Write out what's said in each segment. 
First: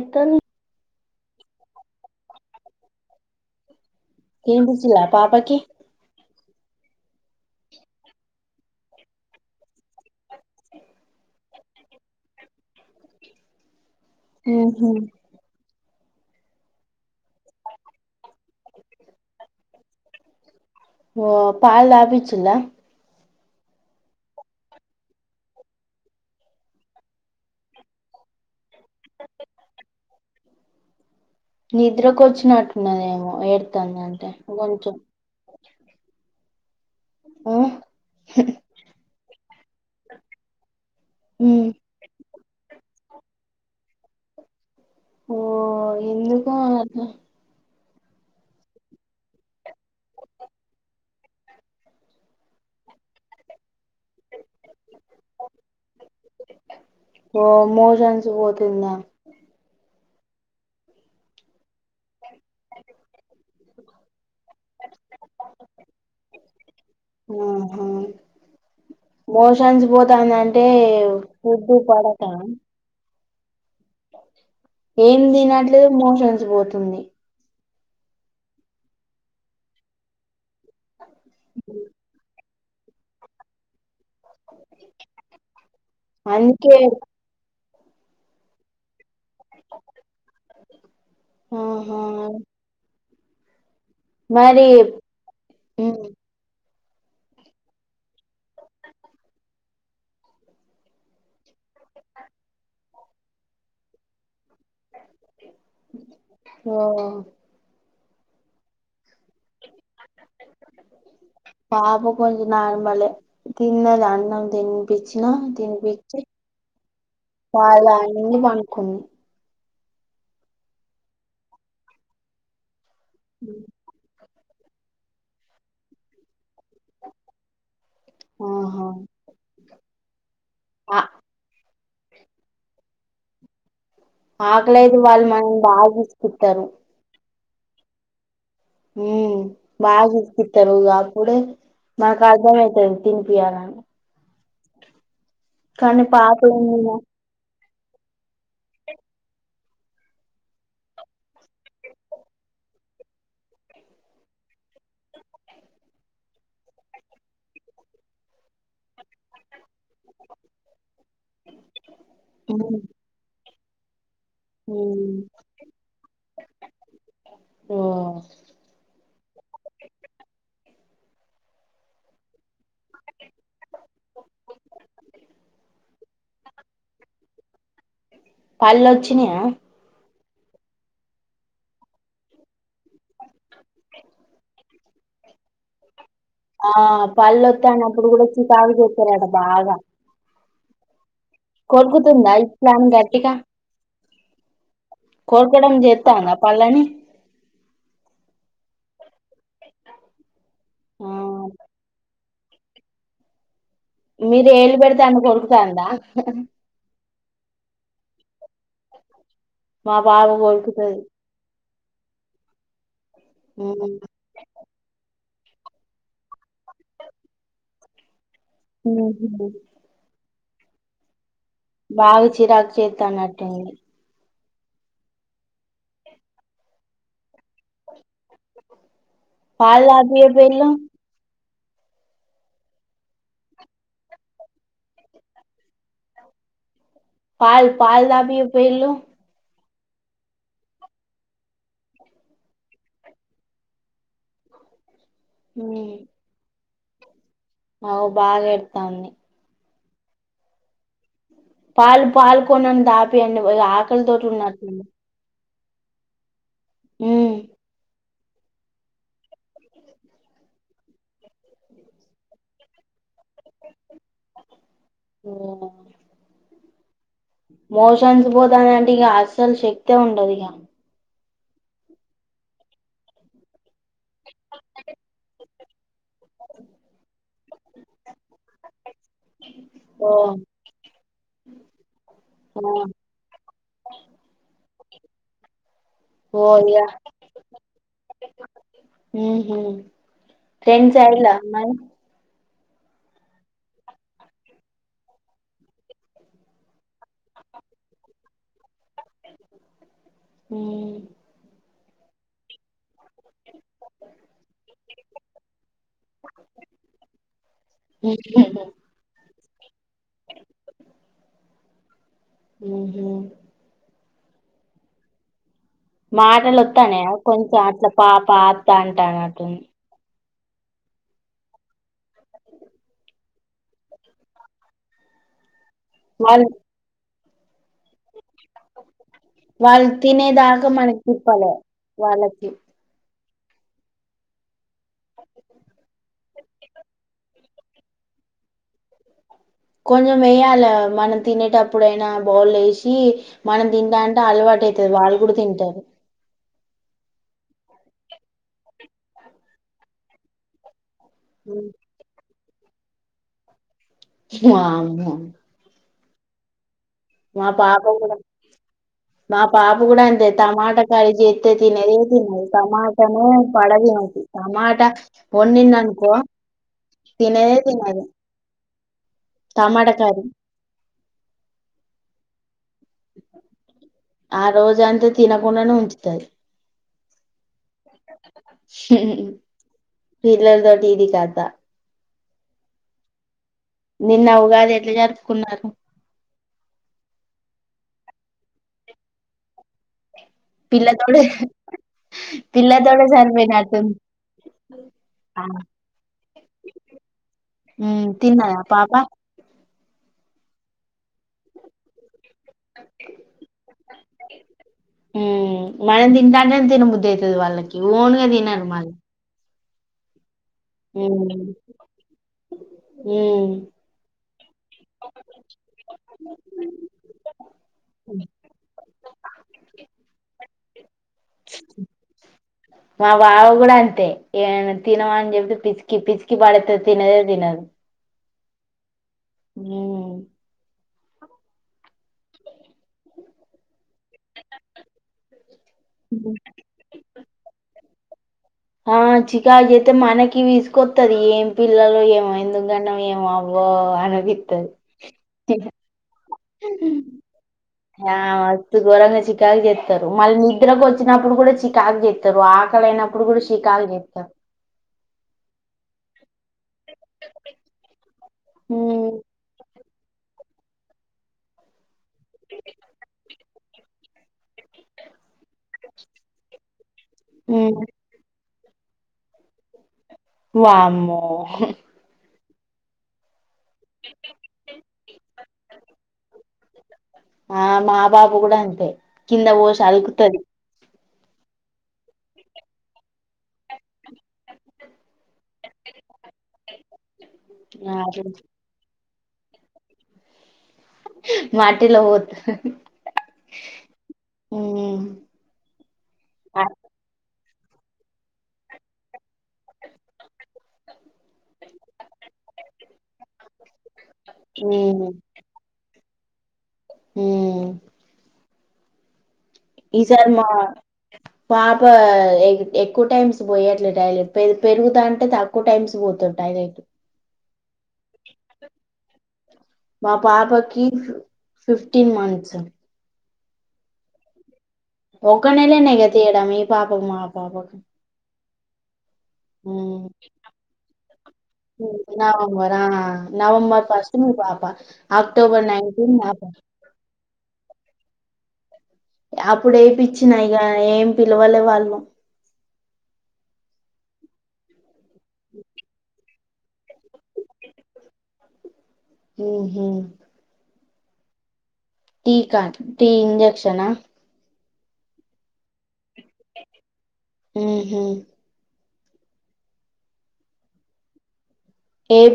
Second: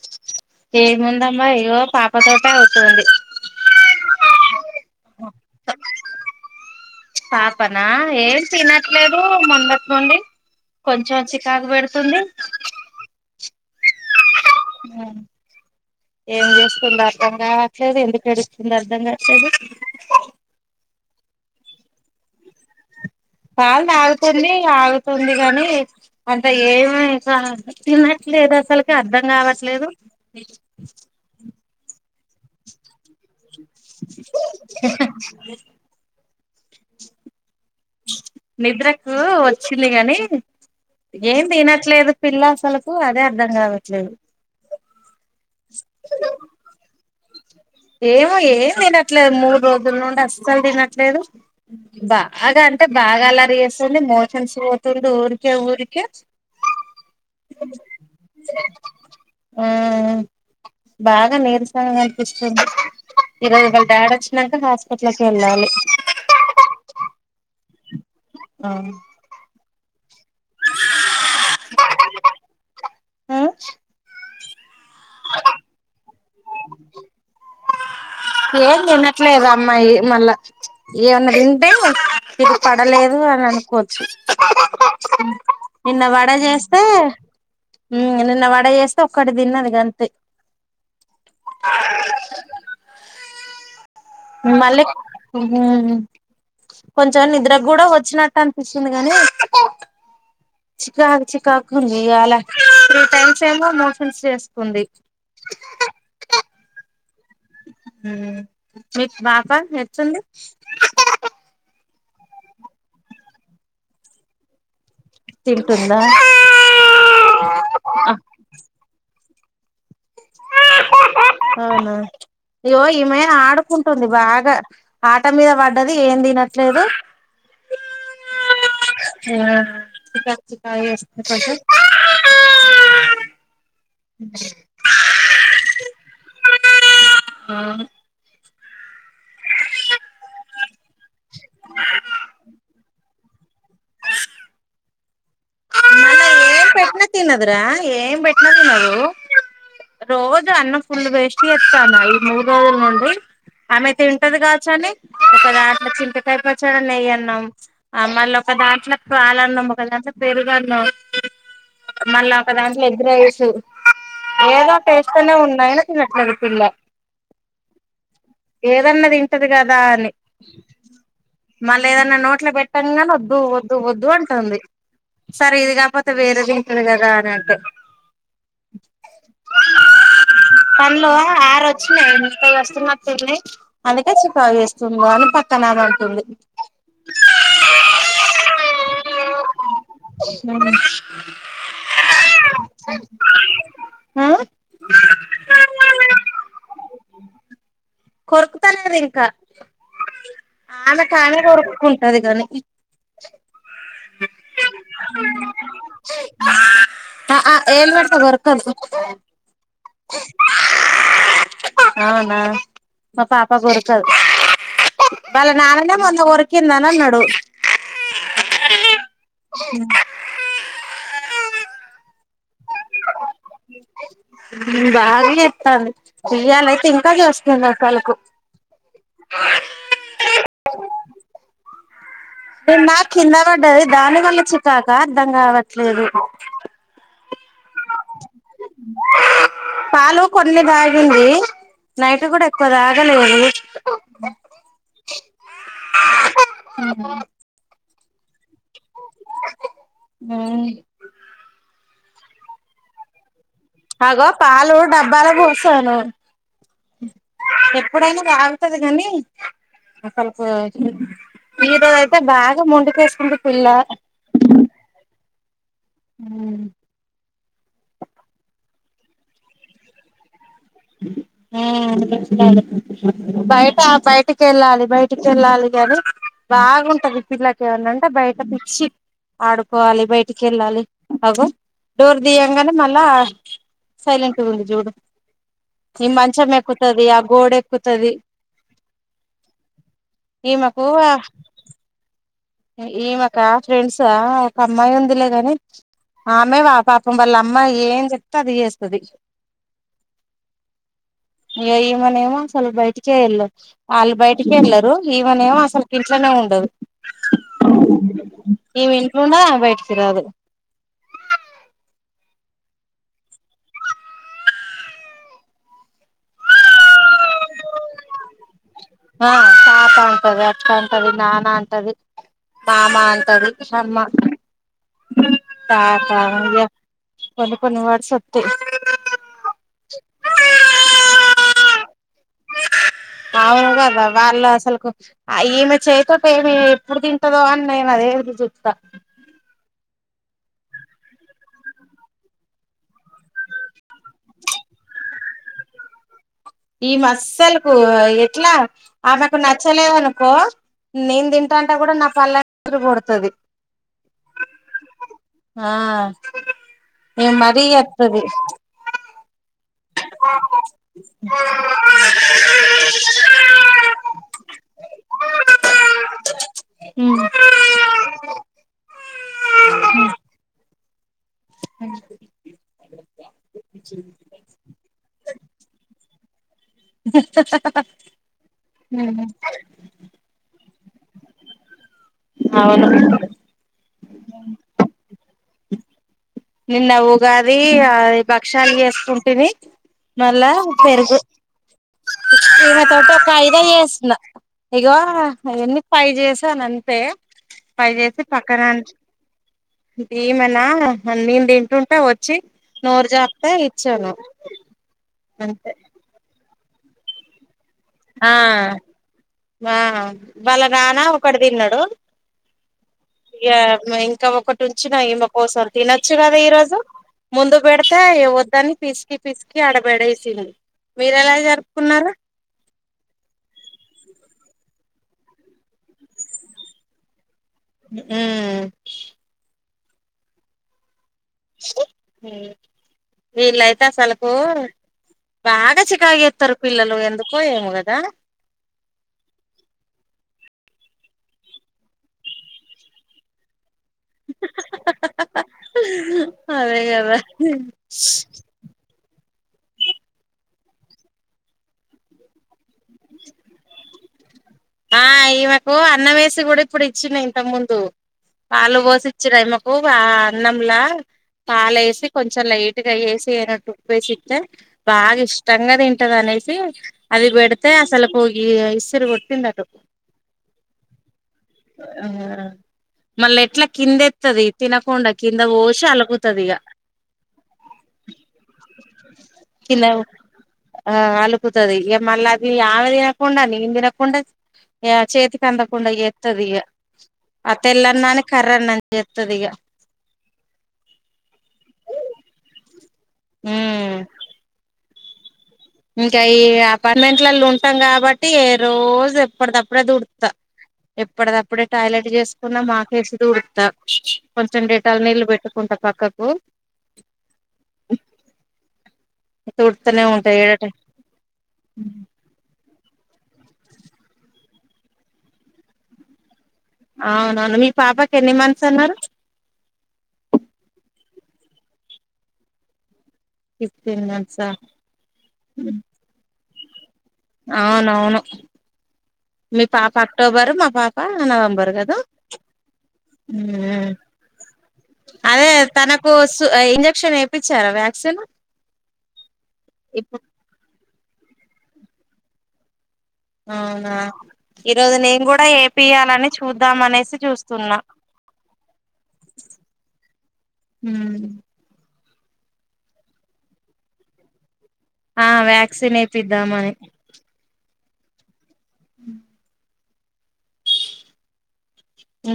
ఎక్కన్ ఏముందమ్మా ఇగో పాపతోటే అవుతోంది. తినిపిచ్చిన్లా పాపకి పాపనా ఏం తినట్లేదు మొన్నట్నుండి. కొంచెం చికాకు బెడుతుంది. హ్మ్ హు ఏం జేస్తుందో అర్ధం కావట్లేదు ఎందుకు ఏడుస్తుందో అర్ధం కావట్లేదు హ్-హ్ ఓ పాల్ దాపిచ్చిందా పాల్ దాగుతుంది ఆడుతుంది గాని అంత ఏమీ సా తినట్ లేదు అసలకి అర్ధం గావట్లేదు నిద్రకు ఒచ్చినట్టున్నదేమో ఏడ్తాంది అంటే గొంచెం హ్మ్ నిద్రకు వొ చిల్ గానీ ఏం ఉమ్ దినట్లేదు పిల్ల అసలకు అదే అర్ధం గావట్లేదు. ఓ ఎందుకో అట్లా ఏమో ఏం దినట్లేదు మూడు రోజుల నుండి అస్సలు దినట్లేదు బాగా బాగా అల్లరి చేస్తుంది మోషన్స్ పోతుంది ఊరికే ఊరికే ఓ మోషన్స్ గు పోతుందా ఆ బాగా నీరసంగా ఈరోజు వాళ్ళ డాడ్ వచ్చినాంక హాస్పిట్లకి వెళ్ళాలి హ్మ్ హు ఆ మొ టన్స్ పోతాందంటే ఫుడ్డు పడకా అ ఏం దినట్లేదు మోషన్స్ పోతుంది. ఏం దినట్లేదు అమ్మాయి మళ్ళా ఏవన్నా దింటే ఇది పడలేదు అని అనుకో చు నిన్న వడ అందుకే జేస్తే హ్మ్ నిన్న వడ జేస్తే ఒక్కటి దిన్నది గంతే ఆహా మరి మల్లే హ్మ్మ్ ఉమ్ కొంచెం నిద్రగ్గూడా వచ్చినట్టు అనిపిస్తుంది గాని చికాకు చికాగ్గుంది ఇయాల త్రీ టైమ్స్ ఏమో మోషన్స్ చేస్ కుంది ఓ హ్మ్ మీకు పాప ఎట్లుంది. పాపు కొంజ్ నార్మలే తిన్నది అన్నం తిన్ పిచ్చినా తింటుందా తినిపిచ్చి పాలు దాగింది పన్నుకు అవునా ఇగో ఈమే ఆడుకుంటుంది బా గ ఆట మీద వడ్డది ఏం తినట్లేదు. హ్మ్ హు చీకాకు చీకా చేస్తు ఇపొద్దు ఆకలేదు వాళ్ళు మనం బాగా విసికిత్తారు ఆ హ్మ్ బాగా విసికిత్తారు అప్పుడే మాకు అర్ధం అయితది తినిపియ్యాలని కానీ మళ్లా పాప ఏం ఏందిగా పెట్నా తినదు రా ఏం పెట్నా తినదూ రోజ అన్నం ఫుల్ వేస్ట్ జేత్తాన ఈ మూడు రోజుల నుండి ఆమె తింటది గాచ్చు అని ఒకదాంట్లో చింతకాయ పచ్చడి నెయ్యన్నం అ మల్లా ఒక దాంట్లో ప్రాలన్నం ఒక దా పెరుగన్నం మళ్ళా ఒక దాంట్లో ఎగ్ రైసు ఏదో టేస్ట్ ఉమ్ నే ఉన్నాయ్ అయిన తినట్లేదు ఈ పిల్ల ఏదన్న తింటరు కదా అని మళ్ళ ఏదన్న నోట్ల పెట్టంగనే వద్దు వద్దు వద్దు అంటుంది సరే ఇది కాకపోతే వేరేదుంటది కదా అన్నట్టు పళ్ళొచ్చినయా పళ్ళ ఆరు ఓచ్చినయి మిగతవి వస్తున్నట్టున్నాయి అందుకే చి ఫోన్ వస్తుందో అని పక్కన ఆమె అంటుంది ఆ పళ్ళొత్తాయి అన్నప్పుడు కూడా చికాకు చేస్తారట బాగా హ్మ్ కొరుకుతుందా ఇట్ల అని గట్టిగ ఆ కోర్కడం జెత్తంద పన్లని కొరుకుతలేదు ఇంక ఆ ఆమెకామె కొరుకుంటది గని ఇ మీరు ఏలు పెడితే ఆమె కొరుకుతాంద ఆహా ఏలు పెడితే కొరకదు మా పాప కొరుకుతది అవునా మా పాప గోరకదు వాళ్ళ నాన్ననే మొన్న కొరిందని అన్నడు హ్మ్ [inaudible] బాగ చిరాక్ చెత్తనట్టుంది హ్మ్ బాగ చేత్తంది ఇయ్యాలయితే ఇంక చేస్తుంది అసలకు పాల్ తాగిపోయకపోయినవ్ నిన్న కింద పడ్డది దాని వల్ల చికాక అర్ధం కావట్లేదు పాల్ పాల్ తాగిపియికపోయినవ్ పాలు కొన్ని దాగిందీ నైట్ కూడ ఎక్కువ దాగలేదూ ఉహ్మ అవో బాగ్ ఎడతాంది హ్మ్ పాలు పాల్ కొంచెం తాపియండి ఇక ఆకలితోటి అగో పాలు ఉన్నట్టుంది డబ్బాల పోసాను ఉమ్ ఎప్ ఎప్పుడైన దాగుతది గనీ అసల్కు ఈరోజు అయితే బాగ మొండికేస్తుంది పిల్లా అ [inaudible] హ్మ్ హ్మ్ మోషన్స్ పోతాంది అంటే ఇగ అస్సలు శక్తే ఉండదు ఇగ హ్మ్ బయట బయటికెళ్ళాలి బయటికెళ్ళాలి గని బాగుంటది పిల్లకెమన్నాంటే బయట పిచ్చి ఆడుకోవాలి ఓ బయటికెళ్ళాలి అగో డోర్ ఓ దియంగనే మళ్ళా సైలెంట్ ఉంది జూడు ఈ ఓ మంచం ఇగ ఎక్కుతది ఆ గోడెక్కుతది ఉహ్మ ఫ్రెండ్స్ అయిర మరి ఇమేక ఫ్రెండ్సా ఒక అమ్మాయి ఉందిలే గని ఆమే ఆ పాపం వాళ్ళమ్మ ఏం చెప్తే అది జెస్ హా ఈమనేమో అసలు బయటకేల్లదు వాళ్ళు బయటికేళ్లరు ఈమనేమో అసలుకి ఇంట్లోనే ఉండదు ఈమె ఇంట్లో ఉండద్ ఆమె బయటకిరాదు ఉహ్మ మాటలు ఒత్తనయా కొంచెం అట్ల పాప అత్త అంటానటుంది అక్కంటది నాన్నంటది మామ అంటది అమ్మ వాళ్ళు తాతాయ్య కొన్ని కొన్ని వర్డ్సొత్తయ్. వాల్ తినేదాక మనకి తిప్పలే వాళ్ళకి ఔన్ గద వాళ్ళు అసల్కు అ ఈమె చేయ్తోపేమి ఎప్పుడు తింటదో అన్ నేనదె ఎదురు జుత్తా. కొంజుమెయ్యాల మనం తినేటప్పుడైన బౌల్లేషి మనం దింటాంటె అల్వాటైతది. వాళ్ళ్ గూడ్ దింటారు. ఈమస్సల్కూ ఎట్ల ఆమెకు నచ్చలేవనుకొ నేన్ దింటాంటె గుడ నా కల్ల [unintelligible] గొడ్తది. వామ్మొ. ఇగ మా మరీ పాప గుడ చెత్తది మా పాప్ గుడంతె టమాట కాయ్ జేత్తె తినేదే తినదు టమాటనే పడదు మాకి టమాట్ ట ఒన్నిన్నన్కొ తినదే తినదు. టమాటకరి మ్ ఆ రోజంతె తినకుండనే ఉంచుతది. జిప్తఎహ్ పిల్లల్తోటి ఇది కత. ఔను. నిన్న ఉగాది ఎట్ల జరుప్కున్నారు. నిన్న ఉగాదీ ఆది భక్షాల్ దేస్కుంటిమి. మళ్ళా పెరుగు పిల్లతోటే ఈమె పిల్లతోటే తోటి ఒక ఐదె సరిపోయినట్టుంది జేస్న. ఇగా ఎన్ని ఫైవ్ జేసానంతె. ఫైవ్ ఉమ్ జేసి తిన్నదా పక్కనాంచ్ పాప బీమనా హన్ నేన్ దింటుంటె వొ ఛి నోర్ జాప్తె ఇచ్చను అంతె. [unintelligible] దినబుద్దైతది వాళ్ళకి ఓన్గ దినరు మళ్ మా వాళ్ళ నాన ఒకడి దిన్నడు ఉమ్ ఇగ మ్ ఇంక ఒక టుంచిన ఈమ కోసం తినచ్చు కద ఈరోజు. ముందు బెడితే ఇగ వొద్దని పిస్కి పిస్కి ఆడబడేసింది. మీరెలాగ్ జరుప్కున్నారు. మా వాడు గుడంతె ఏమైన తిను అన్ జెప్పి పిస్కి పిస్కి పడేత్తద్ తినదే తినదు. ఊమ్. ఊ. మ్ వీళ్ళైతె అసలుకూ బాగా చికాగ్ జేత్తరు పిల్లలు ఎందుకో ఏమోగద. ఆ చికాగ్ జేత్తె మనకి విసుగొత్తది ఏం పిల్లలొ ఏమొ ఎందుగన్నామొ ఏమొ ఆవ్ బో అనిపిత్తది. అదే కదా యా మస్తు ఘోరంగ చికాగ్ జేత్తరు మళ్ నిద్రకొచ్చినప్పుడు గుడ చికాగ్ జేత్తరు ఆ [unintelligible] నప్పుడ్ గూడ్ షికాగ్ జేత్తరు. ఆ ఈమెకు అన్నం యేసి గూడిప్పుడిచ్చిన ఇంతక్ ముందు పాలు ఉమ్ బోసిచ్చిన ఈమకు ఆ అన్నంలా పాలేసి కొంచెం లైట్ గ ఏసి ఎయ్నట్టు ఉప్పేసిత్తె బాగిష్టంగ దింటదినేసి అదిబెడ్తే హ్మ్ అసలుకు ఈ ఇస్సిర్ కొట్టిందటు. వామ్మో. మళ్ళెట్ల కిందేత్తది తినకోండ కింద బోషి అలుకుతదిగ. ఆ మా బాబు గుడ అంతె కింద బోష అల్కుతది. ఆ అలుకుతది ఇగ మళ్లది ఆమె దినకుండ నేన్ దినకుండ ఇగ చేతికందకుండ జేత్తదిగ అ అట్ల తెల్లన్నాన్ని కర్రన్నం జేత్తదిగ. మాటిళ్ల ఓతద [unintelligible] ఉమ్. ఇంకా ఈ అపార్మెంట్ ట్లాలున్ తం గాబట్టి ఏ రోజెప్పడ్దప్పుడం దుడుత్త. ఎప్పడిదప్పుడే టాయిలెట్ చేసుకున్నా మాకేసి దూడుత్త కొంచెం డేటాలు హ్మ్ నీళ్ళు పెట్టుకుంటా పక్కక్ హ్మ్ ఈ తుడుతూనే సార్ ఉంటా మా ఏడట పాపా ఎయి ఎక్కువ టైమ్స్ పోయట్లే టాయిలెట్ పెర్ పెరుగుతాంటే తక్కువ టైమ్స్ పోతడ్ అవున మీ పాపకి ఎన్ని మంత్స్ అన్నారు మా పాపకి ఫిఫ్టీన్ మంత్స్ ఫిఫ్టీన్ మంత్స్ అ ఒక్క నెలనే కదా చేయడం మీ పాపకు మా పాపకు ఆవునవును మీ పాప హ్మ్ అక్టోబరు మా పాప నవంబరు కదు నవంబర్ ఆ నవంబర్ ఫస్ట్ మీ పాప అదే అక్టోబర్ తనకో నైన్టీన్ నా స్ పా ఆహ్ ఇంజెక్షన్ ఎపిచ్చారా వ్యాక్సిన్ అప్పుడు ఇప్పుడు ఏపిచ్చిన యిగా ఏం పిలవలే వాళ్ళు అవునా ఈరోజు నేను గుడా ఏపియ్యాలని చుద్దాం అనేసి చూస్తున్నా ఉహు ఉమ్ టీకా టీ ఇంజెక్షన్ అ ఆ వ్యాక్సిన్ ఏపిద్దామని ఉ మ్ మ్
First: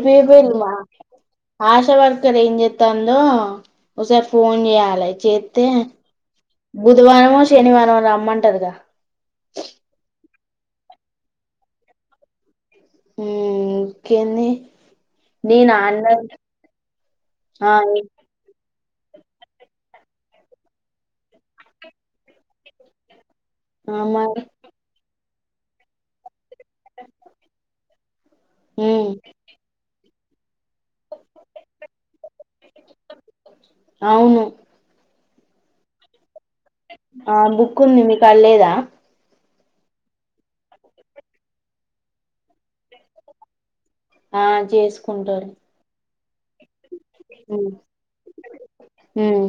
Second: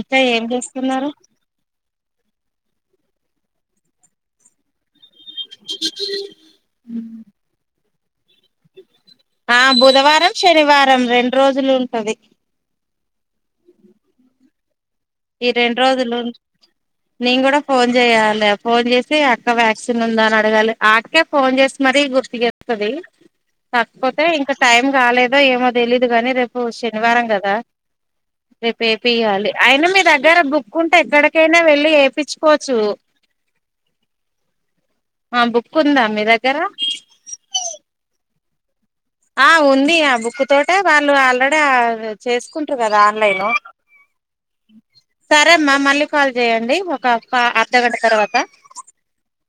ఇంకా ఏం మా చేస్తున్నారు ఆష్ షా వర్కర్ ఏం చెత్తందో ఒసారి ఫోన్ చేయాలే చేత్తే బుధవారంమో శనివారమో రమ్మన్ ఆ బుధవారం శనివారం రెండు రోజులు ఉంటది ఉమ్ ఇంకేంది ఈ నేను రెండ్రోజులు ఆన్లైన్ నీన్ కూడా ఆ ఫోన్ చెయాలే ఫోన్ చేసి అక్క వ్యాక్సిన్ ఉందా అని అడగాలి ఆ అక్కే ఫోన్ చేసి మరీ గుర్తుచేప్తది ఆ కాకపోతే మరి ఇంకా టైం కాలేదో ఏమో తెలీదు గనీ రేప్ పు శనివారం కదా ఉమ్ రేపేపీయాలి అయిన మీ దగ్గర బు కుంటే ఎక్కడికైనా వెళ్ళి ఎపిచుకోవచ్చు అవును ఆ బుక్కుంద మీద ఆ బుక్ ఉంది మీకాడళ్లేదా ఆ ఉంది ఆ బుక్ తోటె వాళ్ళు ఆల్రెడీ ఆహ్ చేసుకుంటారు కదా ఆన్లైన్ ఆ చేసుకుంటారు సరే అమ్మా మళ్ళీ కాల్ చేయండి ఒక క ఉమ్ అర్ధగంట తర్వాత ఉమ్